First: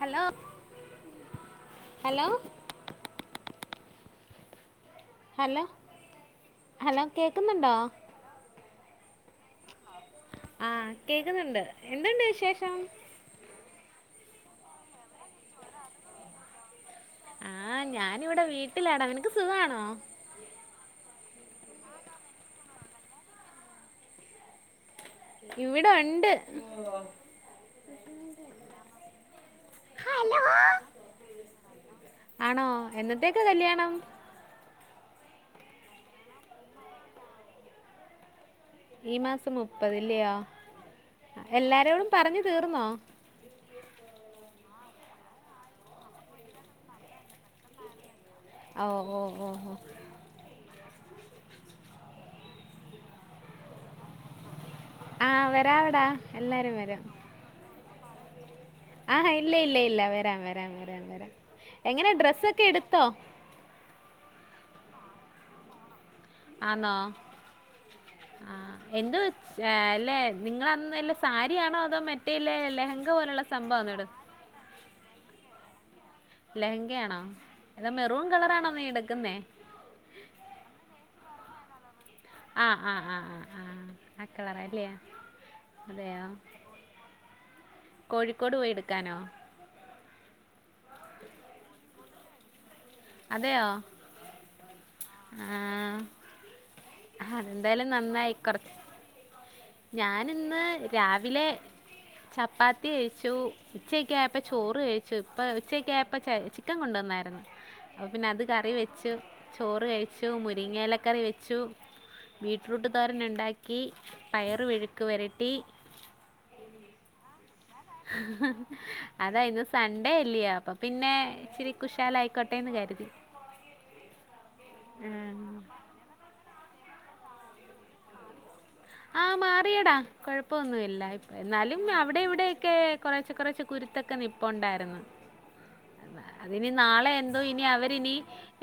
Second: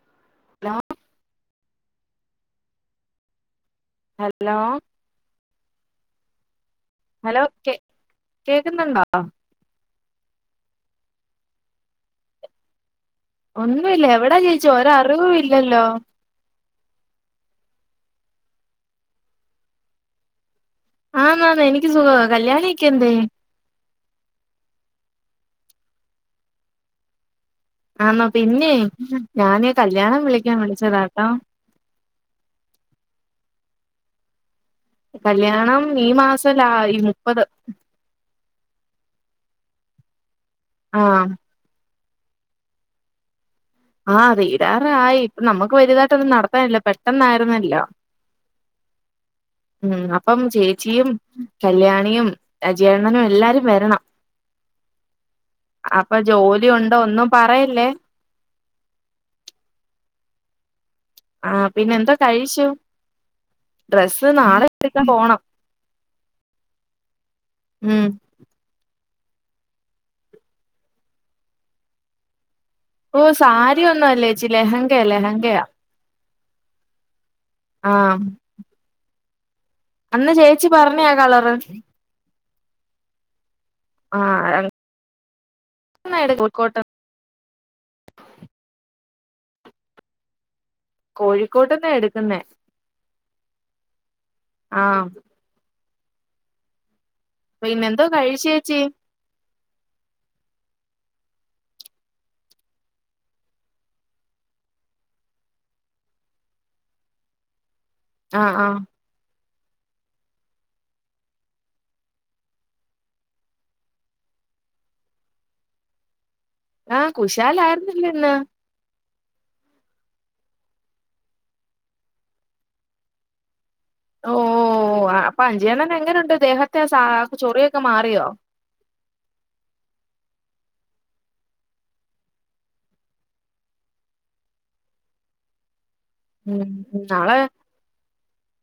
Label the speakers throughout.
Speaker 1: Hello
Speaker 2: hello
Speaker 1: hello
Speaker 2: hello
Speaker 1: hello
Speaker 2: hello കേ കേക്കുന്നുണ്ടോ?
Speaker 1: ആഹ് കേക്കുന്നുണ്ട് എന്തുണ്ട് വിശേഷം?
Speaker 2: ഒന്നുല്ല എവിടാ ചേച്ചി ഒരറിവു ഇല്ലല്ലോ
Speaker 1: ആഹ് ഞാനിവിടെ വീട്ടിലാടാ നിനക്ക് സുഖാണോ?
Speaker 2: ആന്നാന്ന് എനിക്ക് സുഖവ കല്യാണം കളിക്കണ്ടേ
Speaker 1: ഇവിടൊണ്ട്
Speaker 2: ആന്നോ പിന്നേ ഞാനെ കല്യാണം വിളിക്കാൻ വിളിച്ചതാട്ടോ
Speaker 1: ആണോ എന്നത്തേക്ക കല്യാണം?
Speaker 2: കല്യാണം ഈ മാസം ലാ ഈ മുപ്പത്
Speaker 1: ഈ മാസം മുപ്പതില്ലയൊ
Speaker 2: ആഹ്
Speaker 1: എല്ലാരോടും പറഞ്ഞു തീർന്നോ?
Speaker 2: ആഹ് തീരാറായി ഇപ്പൊ നമുക്ക് വലുതായിട്ടൊന്നും നടത്താനില്ല പെട്ടെന്നായിരുന്നല്ലോ
Speaker 1: ഓ ഓ ഓ ഓ
Speaker 2: ഉം അപ്പം ചേച്ചിയും കല്യാണിയും അജയണ്ണ നും എല്ലാരും വെരണം
Speaker 1: ആഹ് വരാവടാ
Speaker 2: അപ്പൊ ജോലി
Speaker 1: എല്ലാരും
Speaker 2: ഉണ്ടോ
Speaker 1: വരാം
Speaker 2: ഒന്നും പറയല്ലേ
Speaker 1: ആ ഇല്ല ഇല്ല ഇല്ല വരാം വരാം വരാം വരാം
Speaker 2: ആഹ് പിന്നെ
Speaker 1: എങ്ങനെ
Speaker 2: എന്തൊ
Speaker 1: ഡ്രസ്സൊക്കെ
Speaker 2: കഴിച്ചു
Speaker 1: എടുത്തോ
Speaker 2: ഡ്രസ്സ് നാളെ എടുക്കാൻ പോണം
Speaker 1: ആന്നോ?
Speaker 2: ഉം
Speaker 1: ആ എന്ത് അല്ലെ നിങ്ങള അന്നല്ല സാരിയാണോ അതോ മറ്റേലേ ലഹ
Speaker 2: ഓഹ് സാരി ഒന്നും അല്ലേച്ചി ലെഹങ്കയാ ലെഹങ്കയാ
Speaker 1: ലഹങ്കയാണോ [unintelligible]
Speaker 2: ആഹ്
Speaker 1: മെറൂൺ കളറാണോ നീ എടുക്കുന്നേ?
Speaker 2: അന്ന് ചേച്ചി പറഞ്ഞ ആ കളറ്
Speaker 1: ആഹ് ആഹ് ആഹ് ആഹ് ആ
Speaker 2: ആഹ്
Speaker 1: കളർഅല്ലയൊ അതെയോ
Speaker 2: എടു കോഴിക്കോട്ട്
Speaker 1: കോഴിക്കോട് പോയി എടുക്കാനോ?
Speaker 2: കോഴിക്കോട്ട്ന്നാ എടുക്കുന്നേ
Speaker 1: അതെയോ
Speaker 2: ആഹ്
Speaker 1: ആഹ് അതെന്തായാലും
Speaker 2: പിന്നെന്തോ
Speaker 1: നന്നായി
Speaker 2: കഴിച്ചേ
Speaker 1: കൊറച്ച്
Speaker 2: ചേച്ചി
Speaker 1: ഞാനിന്ന് രാവിലെ ചപ്പാത്തി കഴിച്ചു ഉച്ചയൊക്കെ ആയപ്പോ ചോറ് കഴിച്ചു ഇപ്പ ഉച്ചയ്ക്ക ആയപ്പോ ച ചിക്കൻ കൊണ്ടുവന്നായിരുന്നു അപ്പ പിന്നെ അത്
Speaker 2: ആഹ്
Speaker 1: കറി
Speaker 2: ആഹ്
Speaker 1: വെച്ചു ചോറ് കഴിച്ചു മുരിങ്ങയിലക്കറി വെച്ചു, ബിട്രൂട്ട് തോരന് ഉണ്ടാക്കി പയർ മെഴുക്ക് വരട്ടി
Speaker 2: ആഹ് കുശാല ആയിരുന്നല്ലോ ഇന്ന്
Speaker 1: അതാ ഇന്ന് സൺഡേ അല്ലയോ അപ്പൊ പിന്നെ ഇച്ചിരി കുശാലയിക്കോട്ടെന്ന് കരുതി
Speaker 2: ഓഹ് ഓഹ് ആഹ് അപ്പ അഞ്ചിഅണ്ണന് എങ്ങനുഉണ്ട് ദേഹത്തെ സാ ചൊറിയൊക്കെ മാറിയോ?
Speaker 1: ആഹ് മാറിയടാ കൊഴപ്പൊന്നുഇല്ല ഇപ്പ എന്നാലും അവിടെ ഇവിടെഓക്കെ കുറച്ചെ കുറച്ചെ കുരുത്തൊക്കെ നിപ്പുണ്ടാരുന്നു അതിനി നാളെ എന്തോ ഇനി അവരിനി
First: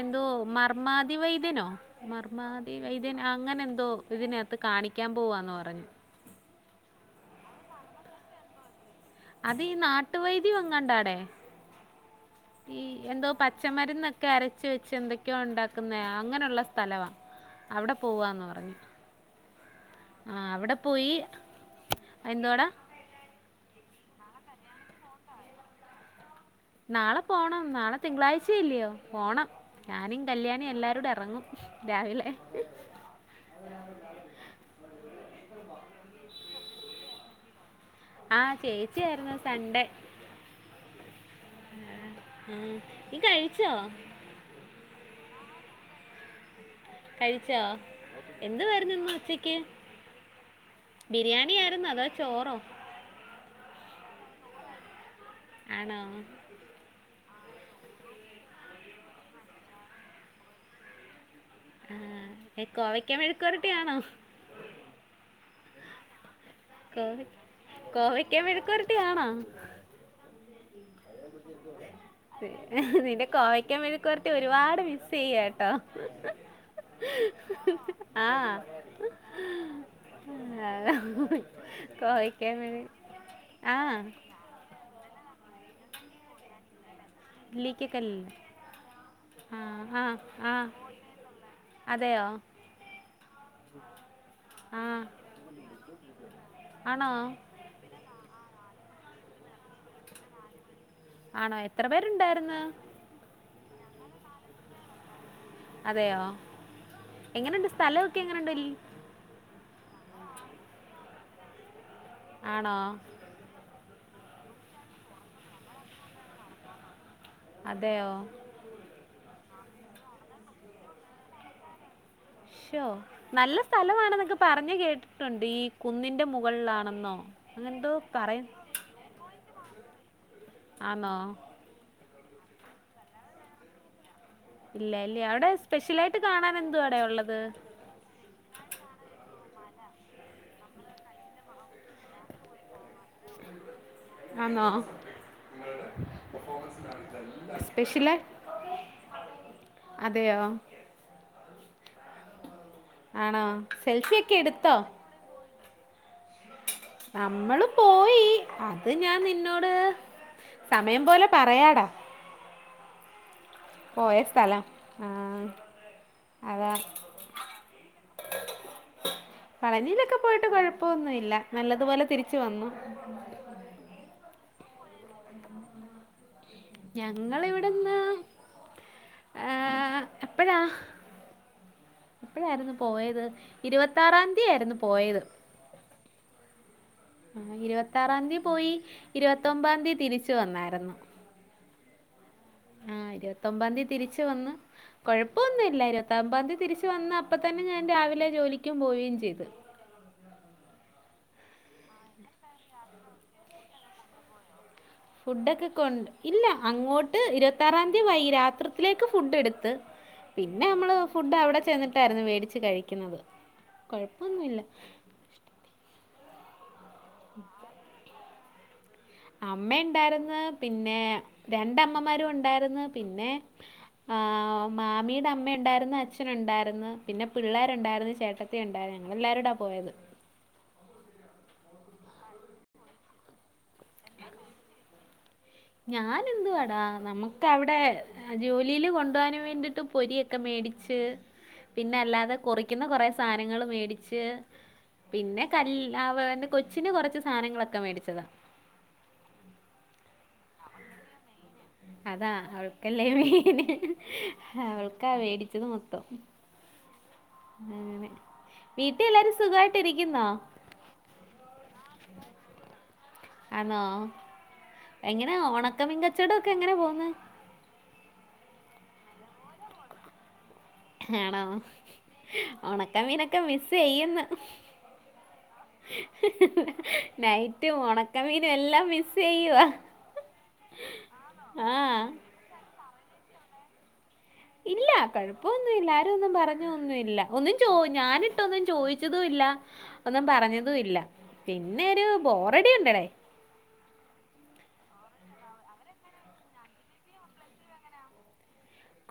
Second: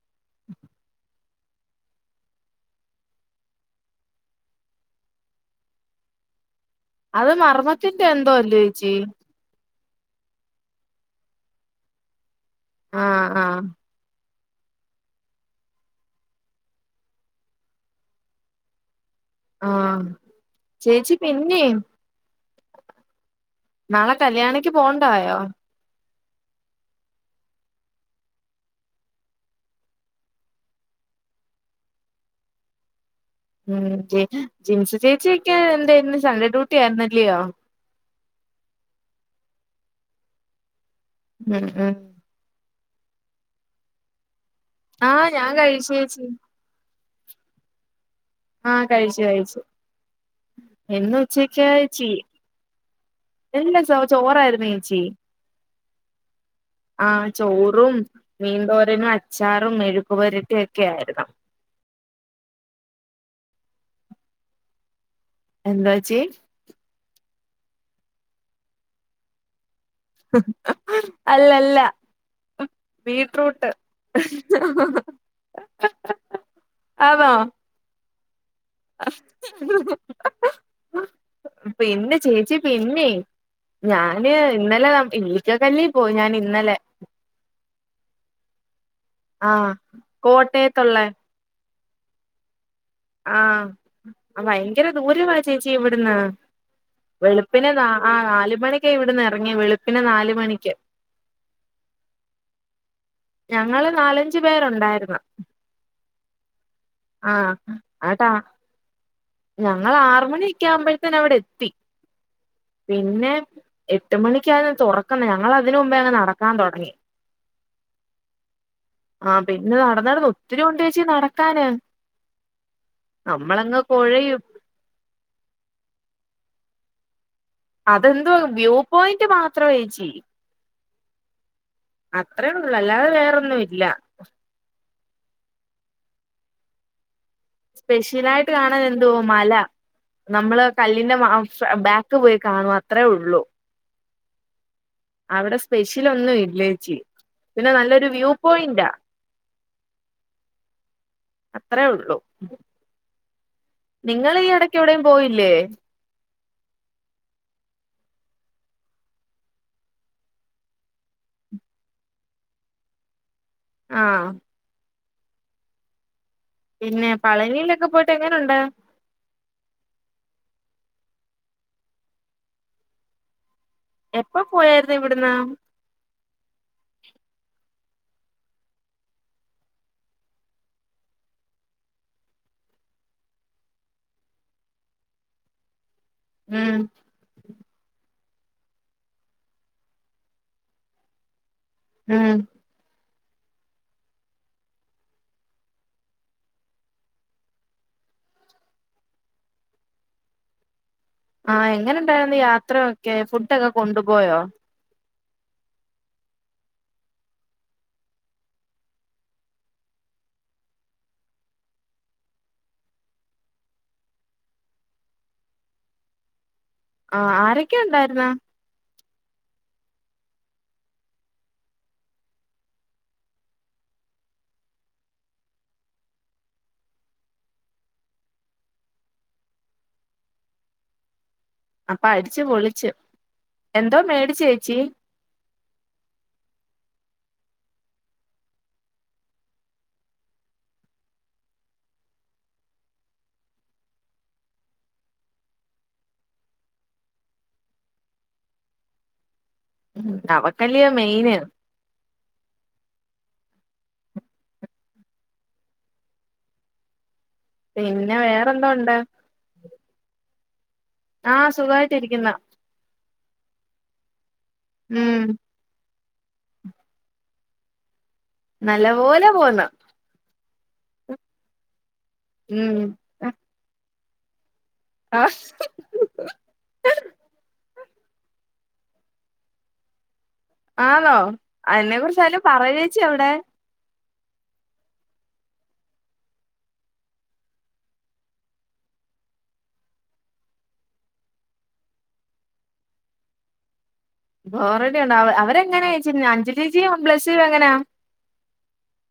Speaker 1: എന്തോ മർമാതി വൈദ്യനോ മർമാതി വൈദ്യൻ അങ്ങനെ എന്തോ ഇതിനത്ത് കാണിക്കാൻ പോവാന്ന് പറഞ്ഞു.
Speaker 2: അത് മർമ്മത്തിന്റെ എന്തോ അല്ലേച്ചി
Speaker 1: അതി നാട്ടുവൈദ്യം എങ്ങാണ്ടാടേ ഈ എന്തോ
Speaker 2: ആഹ് ആഹ്
Speaker 1: പച്ചമരുന്ന്. ഒക്കെ അരച്ച് വെച്ച് എന്തൊക്കെയോ ഉണ്ടാക്കുന്ന അങ്ങനെഉള്ള സ്ഥലവാ. അവിടെ പോവാന്ന് പറഞ്ഞു
Speaker 2: ആഹ്
Speaker 1: ആഹ് അവിടെ പോയി
Speaker 2: ചേച്ചി പിന്നെ
Speaker 1: എന്തോടാ
Speaker 2: നാളെ കല്യാണിക്ക് പോണ്ടായോ?
Speaker 1: നാളെ പോണം നാളെ തിങ്കളാഴ്ച ഇല്ലയോ പോണം. ഞാനും കല്യാണി എല്ലാരുടെ ഇറങ്ങും രാവിലെ.
Speaker 2: ഉം ച്ചെ ജിൻസി ചേച്ചിക്ക് എന്തായിരുന്നു സൺഡേ ഡ്യൂട്ടി ആയിരുന്നല്ലയോ?
Speaker 1: ആഹ് ചേച്ചിയിരുന്നു സൺഡേ
Speaker 2: ഉം ഉം
Speaker 1: ആഹ് നി കഴിച്ചോ
Speaker 2: ആഹ് ഞാൻ കഴിച്ചേച്ചി
Speaker 1: കഴിച്ചോ എന്ത്
Speaker 2: ആഹ്
Speaker 1: വരുന്ന് ഇന്ന്
Speaker 2: കഴിച്ചു
Speaker 1: ഉച്ചക്ക്
Speaker 2: കഴിച്ചു ഇന്ന്
Speaker 1: ബിരിയാണി
Speaker 2: ഉച്ചക്ക്
Speaker 1: ആരുന്നോ അതോ ചോറോ
Speaker 2: ഇല്ല ചോ ചോറായിരുന്നു ചേച്ചി
Speaker 1: ആണോ
Speaker 2: ആഹ് ചോറും, മീന്തോരനും, അച്ചാറും, മെഴുക്കു പരട്ടി ഒക്കെ ആയിരുന്നു.
Speaker 1: ആഹ് എ കോവയ്ക്കാ മേഴ്ക്കോറിട്ടി ആണോ?
Speaker 2: എന്താവാച്ചി
Speaker 1: കോവ കോവക്ക മെയ്ക്ക് പൊരട്ടി ആണാ?
Speaker 2: അല്ല അല്ല
Speaker 1: പിന്നെ നിന്റെ കോവക്കാ മെഴിക്കറട്ടി ഒരുപാട് മിസ്യ്യട്ടോ
Speaker 2: ആന്നൊ?
Speaker 1: ആഹ്
Speaker 2: പിന്നെ
Speaker 1: കോവയ്ക്ക
Speaker 2: ചേച്ചി
Speaker 1: മെഴു
Speaker 2: പിന്നെ
Speaker 1: ആ
Speaker 2: ഞാന് ഇന്നലെ നാം ഇലിക്കക്കാല്ലി പോയി ഞാൻ ഇന്നലെ
Speaker 1: ഇലീക്കെക്കല്ല്ലേ ആഹ് ആഹ് ആഹ്
Speaker 2: കോട്ടയത്തുള്ള
Speaker 1: അതെയോ
Speaker 2: ആഹ്
Speaker 1: ആ
Speaker 2: ഭയങ്കര ദൂരവാ ചേച്ചി ഇവിടുന്ന്
Speaker 1: ആണോ
Speaker 2: വെളു പിന്നെ നാ ആഹ് നാല് മണിക്ക് ഇവിടന്ന് ഇറങ്ങി വെളുപ്പിന് നാല് മണിക്ക്
Speaker 1: ആണോ എത്ര പേരുണ്ടാര്ന്ന്?
Speaker 2: ഞങ്ങള് നാലഞ്ച് പേര്ഒണ്ടാര്ന്ന്
Speaker 1: അതെയോ എങ്ങനുണ്ട് സ്ഥലൊക്കെ എങ്ങനുണ്ടലി
Speaker 2: ഞങ്ങളാറ് മണിയൊക്കെ ആകുമ്പോഴത്തേന്നെ അവിടെ എത്തി
Speaker 1: ആണോ
Speaker 2: പിന്നെ.. എട്ട് മണിക്കാണ് തുറക്കുന്നെ ഞങ്ങളതിന് മുമ്പേ അങ്ങ് നടക്കാൻ തൊടങ്ങി.
Speaker 1: അതെയോ?
Speaker 2: ആഹ് പിന്നെ നടന്ന്ടന്നു ഒത്തിരി ണ്ടേച്ചി നടക്കാന്!
Speaker 1: ശോ നല്ല
Speaker 2: നമ്മളങ്ങ്
Speaker 1: സ്ഥലമാണെന്നൊക്കെ
Speaker 2: കൊഴയും
Speaker 1: പറഞ്ഞ ഞ്ഞ് കേട്ടിട്ടുണ്ട് ഈ കുന്നിന്റെ മുകളിലാണെന്നോ അങ്ങനെന്തോ പറയും
Speaker 2: അതെന്തുവക്പ്പ് വ്യൂ പോയിന്റ് മാത്രാ ഏച്ചി.
Speaker 1: ആണോ
Speaker 2: അത്രേള്ളൂ അല്ലാതെ വേറൊന്നു ഇല്ല.
Speaker 1: ഇല്ലായില്ല്യോ അവിടെ സ്പെഷ്യലായിട്ട് കാണാനെന്തുവാടെ ഉള്ളത്?
Speaker 2: സ്പെഷ്യലായിട്ട് കാണാൻ എന്തുവാ മല. നമ്മള് കല്ലിന്റെ മാം ബാക്ക് പോയി കാണും അത്രേള്ളു.
Speaker 1: ആണോ?
Speaker 2: അവിടെ സ്പെഷ്യലൊന്നുയില്ലേച്ചി പിന്നെ
Speaker 1: സ്പെഷ്യൽ
Speaker 2: നല്ലൊരു വ്യൂ പോയിന്റാ.
Speaker 1: അതെയോ?
Speaker 2: അത്രേ ഉള്ളു.
Speaker 1: ആണോ? സെൽഫിയൊക്കെ എടുത്തോ?
Speaker 2: എവിടെയും പോയില്ലേ?
Speaker 1: നമ്മള് പോയീ അത് ഞാൻ നിന്നോട് സമയം പോലെ പറയാടാ. പോയ
Speaker 2: ആഹ്
Speaker 1: സ്ഥലം. ആഹ്-
Speaker 2: പിന്നെ പളനിയിലൊക്കെ പോയിട്ട് എങ്ങെനുണ്ട്?
Speaker 1: പളനിയിലൊക്കെ പോയിട്ട് കൊഴപ്പൊന്നു ഇല്ല നല്ലതുപോലെ തിരിച്ച് വന്നു.
Speaker 2: എപ്പൊ പോയായിരുന്ന് ഇവിട്ന്ന്?
Speaker 1: ഞങ്ങളിവിട്ന്ന് ് എപ്പഴാ? എപ്പഴായിരുന്നു പോയത് ഇരുപത്താറാതീയായിരുന്നു പോയത്.
Speaker 2: ം
Speaker 1: ഇരുപത്താറാതി പോയി ഇരുപത്തൊമ്പാതീ തിരിച്ച് വന്നായിരുന്ന്.
Speaker 2: ം
Speaker 1: ആഹ് ഇരുപത്തൊമ്പാത്യാ തിരിച്ച് വന്ന്? കൊഴപ്പൊന്നു ഇല്ലാ ഇരുവത്തോമ്പാതി തിരിച്ച് വന്ന് അപ്പ തന്നെ ഞാൻ രാവിലെ ജോലിക്കും പോവെയും ചെയ്ത്.
Speaker 2: ആഹ് എങ്ങനെ ഉണ്ടായിരുന്നു യാത്രയൊക്കെ ഫുഡ് ഒക്കെ കൊണ്ടുപോയോ?
Speaker 1: ഫുഡൊക്കെ കൊണ്ട് ഇല്ല അങ്ങോട്ട് ഇരുവത്താറാതി വൈ രാത്രിത്തിലേക്ക് ഫുഡ് എടുത്ത്. പിന്നെ നമ്മള് ഫുഡ് അവിടെ ചെന്നിട്ടായിരുന്നു വേടിച്ചു കഴിക്കുന്നത് കൊഴപ്പൊന്നു ഇല്ല.
Speaker 2: ആഹ് ആരൊക്കെ ഉണ്ടായിരുന്ന്?
Speaker 1: അമ്മേണ്ടായിരുന്ന് പിന്നെ രണ്ടമ്മമാരൂണ്ടായിരുന്ന്. പിന്നെ ആഹ് മാമീടെ അമ്മയൊണ്ടായിരുന്ന് അച്ഛനുണ്ടായിരുന്ന് പിന്നെ പിള്ളേരുണ്ടായിരുന്ന് ചേട്ട ത്തി ഉണ്ടായിരുന്ന് ഞങ്ങളെല്ലാരൂടാ പോയത്.
Speaker 2: അപ്പൊ അടിച്ച് പൊളിച്ച് എന്തോ മേടിച്ചേച്ചി?
Speaker 1: ഞാനെന്തുവാടാ നമുക്കവിടെ ജോലിയില് കൊണ്ടുപോവാന് വേണ്ടിട്ട് പൊരിയൊക്കെ മേടിച്ച് പിന്നെ അല്ലാതെ കൊറിക്കുന്ന കൊറേ സാധനങ്ങള് മേടിച്ച് പിന്നെ കൽ അവെ എന്റെ കൊച്ചിന് കൊറച്ച് സാധനങ്ങളൊക്കെ മേടിച്ചതാ.
Speaker 2: അവക്കല്ലിയോ മെയിന്.
Speaker 1: അതാ അവൾക്കല്ലേ ഹ് ഹ് ഹ് മെയിന് അവൾക്കാ വേടിച്ചത് മൊത്തം. അങ്ങനെ
Speaker 2: പിന്നെ വേറെന്തോ ഉണ്ട്
Speaker 1: വീട്ടി എല്ലാരും സുഖായിട്ട് ഇരിക്കുന്നോ?
Speaker 2: ആഹ് സുഖായിട്ടിരിക്കുന്ന്
Speaker 1: ആന്നോ.
Speaker 2: ഉം
Speaker 1: എങ്ങനാ ഒണക്കമീൻ കച്ചോടൊക്കെ എങ്ങനെ പോവ്ന്ന്?
Speaker 2: നല്ല പോലെ പോവ്ന്ന്.
Speaker 1: ഹേണോ
Speaker 2: ഉം
Speaker 1: ഒണക്ക മീനൊക്കെ മിസ്സ് ചെയ്യ്ന്ന്.
Speaker 2: ആഹ്
Speaker 1: നൈറ്റും ഒണക്കമീനും എല്ലാം മിസ്സ് ചെയ്യുവാ.
Speaker 2: ആന്നോ എന്നെ കുറിച്ചാരേലും പറയോച്ചി അവിടെ.
Speaker 1: ഇല്ല കൊഴപ്പൊന്നു ഇല്ല ആരും ഒന്നും പറഞ്ഞൊ ഒന്നു ഇല്ല ഒന്നും ചോ ഞാനിട്ടൊന്നും ചോയിച്ചതും ഇല്ല. ഒന്നും പറഞ്ഞതുയില്ല പിന്നെ ഒരു ബോറടി ഉണ്ടടേ.
Speaker 2: ബോറഡിയുണ്ടോ? അവരെങ്ങനെയേച്ചി, അഞ്ജലി ചേച്ചിയും ബ്ലസ്ലിയും എങ്ങനാ?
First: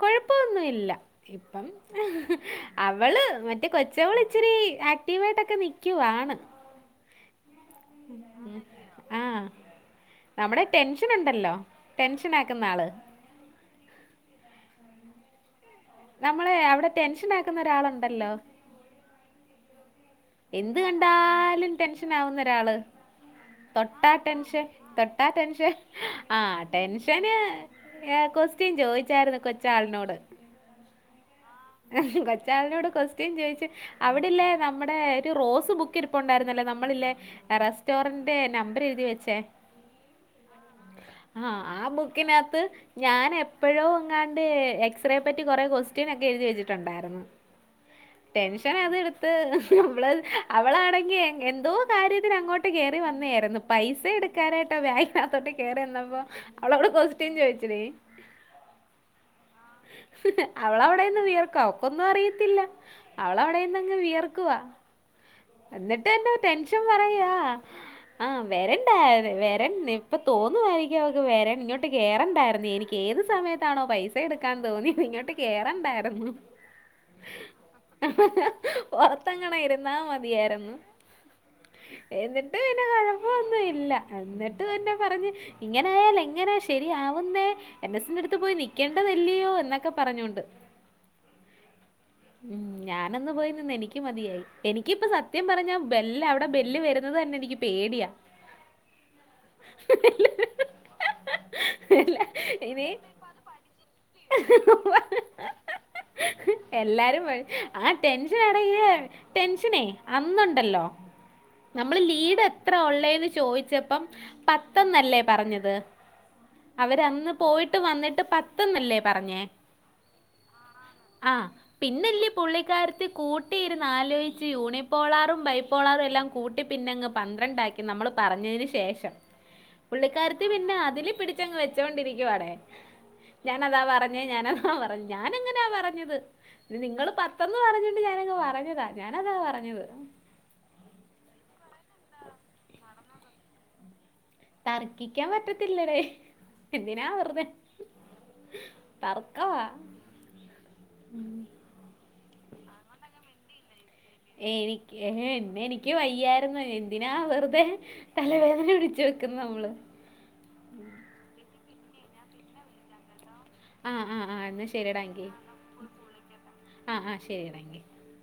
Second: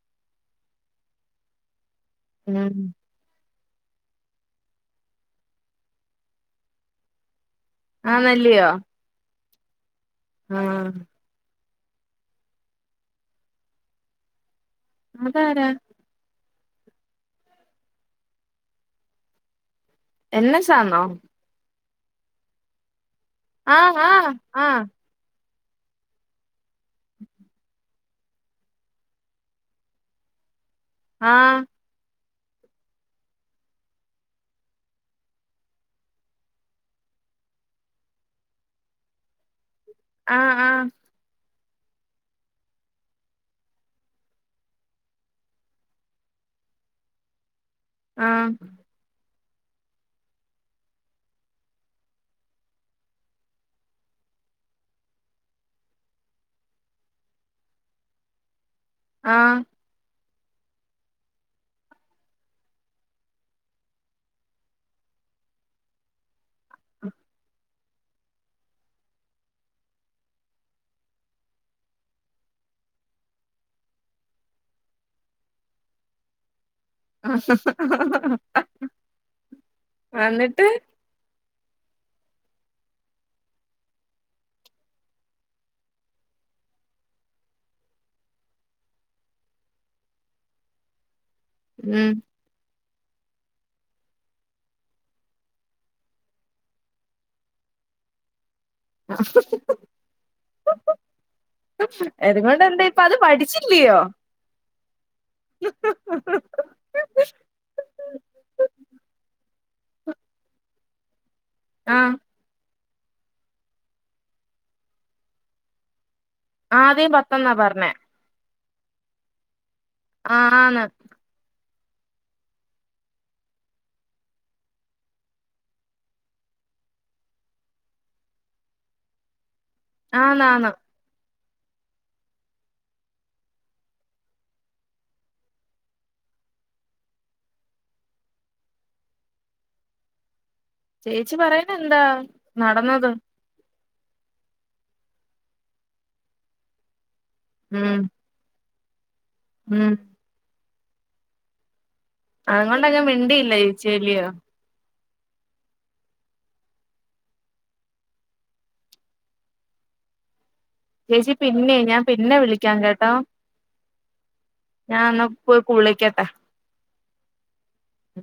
Speaker 1: കുഴപ്പൊന്നുയില്ല ഇപ്പം അവള് മ റ്റേ കൊച്ചവള് ഇച്ചിരി ആക്റ്റീവായിട്ടൊക്കെ നിക്കുവാണ്.
Speaker 2: ആന്നല്ല്യോ.
Speaker 1: ആഹ് നമ്മുടെ ടെൻഷനുണ്ടല്ലോ, ടെൻഷൻ ആക്കുന്ന ആള്.
Speaker 2: അതാരാ?
Speaker 1: നമ്മള് അവിടെ ടെൻഷനാക്കുന്ന ഒരാളുണ്ടല്ലോ
Speaker 2: എൻ എസ്
Speaker 1: എന്ത്
Speaker 2: ആന്നോ
Speaker 1: കണ്ടാലും ടെൻഷനാകുന്ന ഒരാള്.
Speaker 2: ആഹ്
Speaker 1: തൊട്ടാ
Speaker 2: ആഹ്
Speaker 1: ടെൻഷൻ തൊ ട്ടാ ടെൻഷൻ ആഹ് ടെൻഷന് ഏഹ് കൊസ്റ്റ്യൻ ചോയിച്ചായിരുന്നു കൊച്ചാളിനോട്.
Speaker 2: ആഹ്
Speaker 1: കൊച്ചാളിനോട് ക്വസ്റ്റ്യൻ ചോയിച്ച് അവിടെ ഇല്ലേ നമ്മുടെ ഒരു റോസ് ബുക്ക് ഇരിപ്പുണ്ടായിരുന്നല്ലോ നമ്മളില്ലെ. റെസ്റ്റോറന്റിന്റെ നമ്പർ എഴുതി വെച്ചേ.
Speaker 2: ആഹ് ആഹ്
Speaker 1: ആഹ് ആ ബുക്കിനകത്ത് ഞാൻ എപ്പഴോ ഇങ്ങാണ്ട് എക്സ്റേ പറ്റി കൊറെ ക്വസ്റ്റ്യൻ ഒക്കെ എഴുതി വെച്ചിട്ടുണ്ടായിരുന്നു.
Speaker 2: ആഹ്
Speaker 1: ടെൻഷനത് എട് ത്ത് അവള് അവളാണെങ്കിൽ എന്തോ കാര്യത്തിന് അങ്ങോട്ട് കേറി വന്നെയായിരുന്നു. പൈസ എടുക്കാനായിട്ടോ വേഗിനകത്തോട്ടോ കേറി വന്നപ്പം അവളോട് ക്വസ്റ്റ്യൻ ചോയിച്ച് നീ
Speaker 2: ആഹ്
Speaker 1: അവൾ അവിടെ നിന്ന് വിയർക്കും അവക്കൊന്നും അറിയത്തില്ല. അവള് അവിടെ ഇരുന്നങ്ങ് വിയർക്കുവാ എന്നിട്ട് എന്റെ ടെൻഷൻ പറയുവാ. ആഹ് വരണ്ടായിര്ന്ന് വരൻ ഇപ്പ തോന്നുവാ എനിക്ക് അവക്ക് വരൻ ഇങ്ങോട്ട് കേറണ്ടായിരുന്ന് എനി ഏത് സമയത്താണോ പൈസ എടുക്കാൻ തോന്നിയത് ഇങ്ങോട്ട് കേറണ്ടായിരുന്നു. പുറത്തെങ്ങാണം ഇരുന്നാ
Speaker 2: എന്നിട്ട്
Speaker 1: മതിയായിരുന്നു. എന്നിട്ട് പിന്നെ കുഴപ്പൊന്നും ഇല്ല എന്നിട്ട് തന്നെ പറഞ്ഞ് ഇങ്ങനെ ആയാൽ എങ്ങനാ ശെരി ആവുന്നേ എൻ എസി ന്റെ അടുത്ത് പോയി നി ക്ക്യെണ്ടതല്ലിയോ എന്നൊക്കെ പറഞ്ഞോണ്ട്.
Speaker 2: ഉം
Speaker 1: ഉം ഞാനന്ന് പോയി നിന്ന് എനിക്ക് മതിയായി എനിക്കിപ്പ സത്യം പറഞ്ഞാ ബെല്ല് അവിടെ ബെല്ല് വരുന്നത് തന്നെ എനിക്ക് പേടിയാ.
Speaker 2: ആഹ്
Speaker 1: എല്ലാ-
Speaker 2: അതുകൊണ്ട് എന്ത്
Speaker 1: ഇനി
Speaker 2: ഇപ്പ അത് പഠിച്ചി ല്ലിയോ
Speaker 1: എല്ലാരും പറയും ആ ടെൻഷൻ ആണെകിലേ ടെൻഷനേ അന്നുണ്ടല്ലോ നമ്മൾ
Speaker 2: ആഹ്
Speaker 1: ലീഡ് എത്ര ഉള്ളേന്ന് ചോദിച്ചപ്പം പത്തന്നല്ലേ പറഞ്ഞത്
Speaker 2: ആദ്യം
Speaker 1: അവരന്ന്
Speaker 2: പത്തെന്നാ
Speaker 1: പോയിട്ട്
Speaker 2: പറഞ്ഞേ
Speaker 1: വന്നിട്ട് പത്തന്നല്ലേ പറഞ്ഞേ
Speaker 2: ആ ആണ്
Speaker 1: ആഹ് പിന്നല്ലേ പുള്ളിക്കാരത്തി കൂട്ടിയിരുന്ന് ആലോചിച്ച് യൂണിപ്പോളാറു ബൈ പോളർ എല്ലാം കൂട്ടി പിന്നങ്ങ് പന്ത്രണ്ട് ആക്കി നമ്മൾ പറഞ്ഞയ്ന് ശേഷം പുള്ളിക്കരത്തി
Speaker 2: ആന്നാന്ന്
Speaker 1: പിന്നെ അതില് പിടിച്ചങ്ങ് വെച്ചൊണ്ടിരിക്കുവാണേ ഞാനതാ പറഞ്ഞേ ഞാനതാ പറഞ്ഞു ഞാനങ്ങനെയാ പറഞ്ഞത് നിങ്ങള് പത്തെന്ന് പറഞ്ഞിട്ട് ഞാനങ്ങ് പറഞ്ഞതാ ഞാനതാ പറഞ്ഞത്
Speaker 2: ചേച്ചി പറയുന്നെ എന്താ നടന്നത്
Speaker 1: തർക്കിക്കാൻ പറ്റത്തില്ലല്ലേ എന്തിനാ വെറുതെ
Speaker 2: ഉം
Speaker 1: തറക്കവാ
Speaker 2: ഉം അ നിങ്ങോ അങ്ങെ വിണ്ടിയില്ല ചേച്ചിലിയോ
Speaker 1: എനിക്ക് ഏ അന്നെനിക്ക് എനിക്ക് വയ്യായിരുന്നു എന്തിനാ വെറുതെ തലവേദന പിടിച്ചു വെക്കുന്നു നമ്മള്
Speaker 2: ചേച്ചി പിന്നെ ഞാൻ പിന്നെ വിളിക്കാം കേട്ടോ
Speaker 1: ആഹ് ആആ എന്നാ
Speaker 2: ഞാൻ എന്നാ
Speaker 1: ശരിടാങ്കി
Speaker 2: പോയി കുളിക്കട്ടെ
Speaker 1: ആഹ് ആഹ് ശരിടാങ്കി
Speaker 2: അ